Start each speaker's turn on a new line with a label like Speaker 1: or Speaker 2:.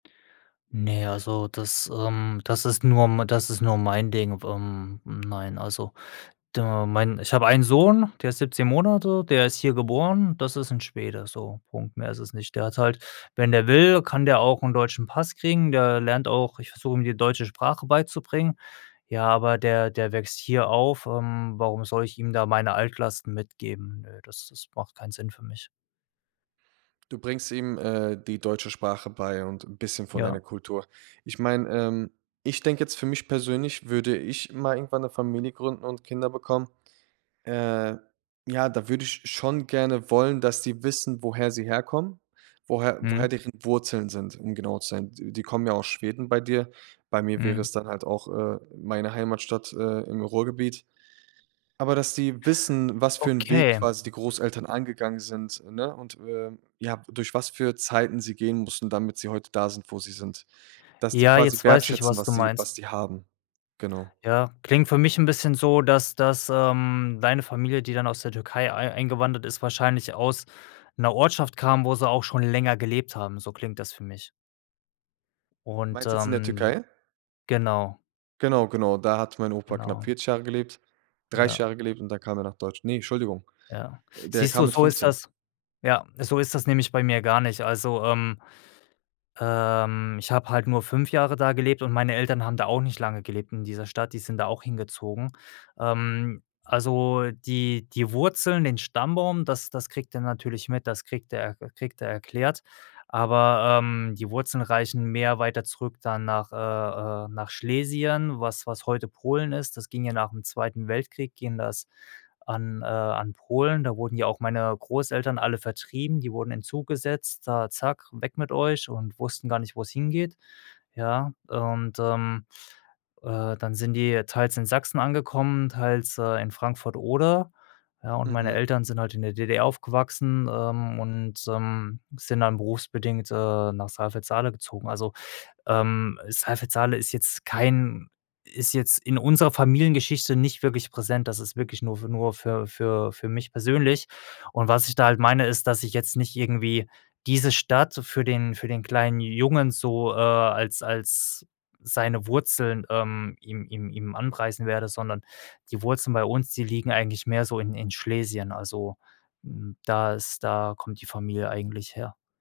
Speaker 1: Ne, also das, ähm, das ist nur m das ist nur mein Ding. Ähm, nein, also du mein ich hab einen Sohn, der ist 17 Monate, der ist hier geboren. Das ist 'n Schwede so, Punkt. Mehr ist es nicht. Der hat's halt wenn der will, kann der auch 'n deutschen Pass kriegen, der lernt auch ich versuche ihm die deutsche Sprache beizubringen, ja, aber der der wächst hier auf, ähm, warum soll ich ihm da meine Altlasten mitgeben? Nö, das das macht keinen Sinn für mich.
Speaker 2: Du bringst ihm, äh, die deutsche Sprache bei und 'n bisschen von deiner
Speaker 1: Ja.
Speaker 2: Kultur. Ich meine, ähm, ich denke jetzt für mich persönlich, würde ich mal irgendwann 'ne Familie gründen und Kinder bekommen, äh, ja, da würde ich schon gerne wollen, dass die wissen, woher sie herkommen, woher woher
Speaker 1: Mhm.
Speaker 2: deren Wurzeln sind, um genau zu sein. D die kommen ja aus Schweden bei dir. Bei mir wäre
Speaker 1: Mhm.
Speaker 2: es dann halt auch, äh, meine Heimatstadt, äh, im Ruhrgebiet. Aber dass die wissen, was für 'n Weg
Speaker 1: Okay.
Speaker 2: quasi die Großeltern angegangen sind, ne, und, äh, ja, durch was für Zeiten sie gehen mussten, damit sie heute da sind, wo sie sind. Dass die
Speaker 1: Ja,
Speaker 2: quasi
Speaker 1: jetzt weiß ich,
Speaker 2: wertschätzen,
Speaker 1: was du
Speaker 2: was sie
Speaker 1: meinst.
Speaker 2: was sie haben. Genau.
Speaker 1: Ja, klingt für mich 'n bisschen so, dass dass, ähm, deine Familie, die dann aus der Türkei ei eingewandert ist, wahrscheinlich aus 'ner Ortschaft kam, wo sie auch schon länger gelebt haben, so klingt das für mich. Und,
Speaker 2: Meinst jetzt in der
Speaker 1: ähm
Speaker 2: Türkei?
Speaker 1: genau.
Speaker 2: Genau, genau, da hat mein Opa knapp
Speaker 1: Genau.
Speaker 2: 40 Jahre gelebt, 30
Speaker 1: Ja.
Speaker 2: Jahre gelebt und da kam er nach Deutsch ne, Entschuldigung,
Speaker 1: Ja.
Speaker 2: der
Speaker 1: Siehst
Speaker 2: kam
Speaker 1: du,
Speaker 2: mit
Speaker 1: so ist
Speaker 2: 15.
Speaker 1: das ja, so ist das nämlich bei mir gar nicht. Also, ähm, ähm, ich habe halt nur 5 Jahre da gelebt und meine Eltern haben da auch nicht lange gelebt in dieser Stadt, die sind da auch hingezogen. Ähm, also die die Wurzeln, den Stammbaum, das das kriegt er natürlich mit, das kriegt er e kriegt er erklärt, aber, ähm, die Wurzeln reichen mehr weiter zurück dann nach, äh äh nach Schlesien, was was heute Polen ist. Das ging ja nach 'm Zweiten Weltkrieg ging das an äh, an Polen. Da wurden ja auch meine Großeltern alle vertrieben, die wurden in 'n Zug gesetzt, da zack, weg mit euch und wussten gar nicht, wo's hingeht, ja? Und, ähm, äh, dann sind die teils in Sachsen angekommen, teils, äh, in Frankfurt Oder, ja, und meine
Speaker 2: Mhm.
Speaker 1: Eltern sind halt in der DDR aufgewachsen, ähm, und, ähm, sind dann berufsbedingt, äh, nach Saalfeld-Saale gezogen. Also, ähm, Saalfeld-Saale ist jetzt kein ist jetzt in unserer Familiengeschichte nicht wirklich präsent, das ist wirklich nur für nur für für für mich persönlich. Und was ich da halt meine ist, dass ich jetzt nicht irgendwie diese Stadt für den für den kleinen Jungen so, äh, als als seine Wurzeln, ähm, ihm ihm ihm anpreisen werde, sondern die Wurzeln bei uns, die liegen eigentlich mehr so in in Schlesien. Also, hm, da ist da kommt die Familie eigentlich her.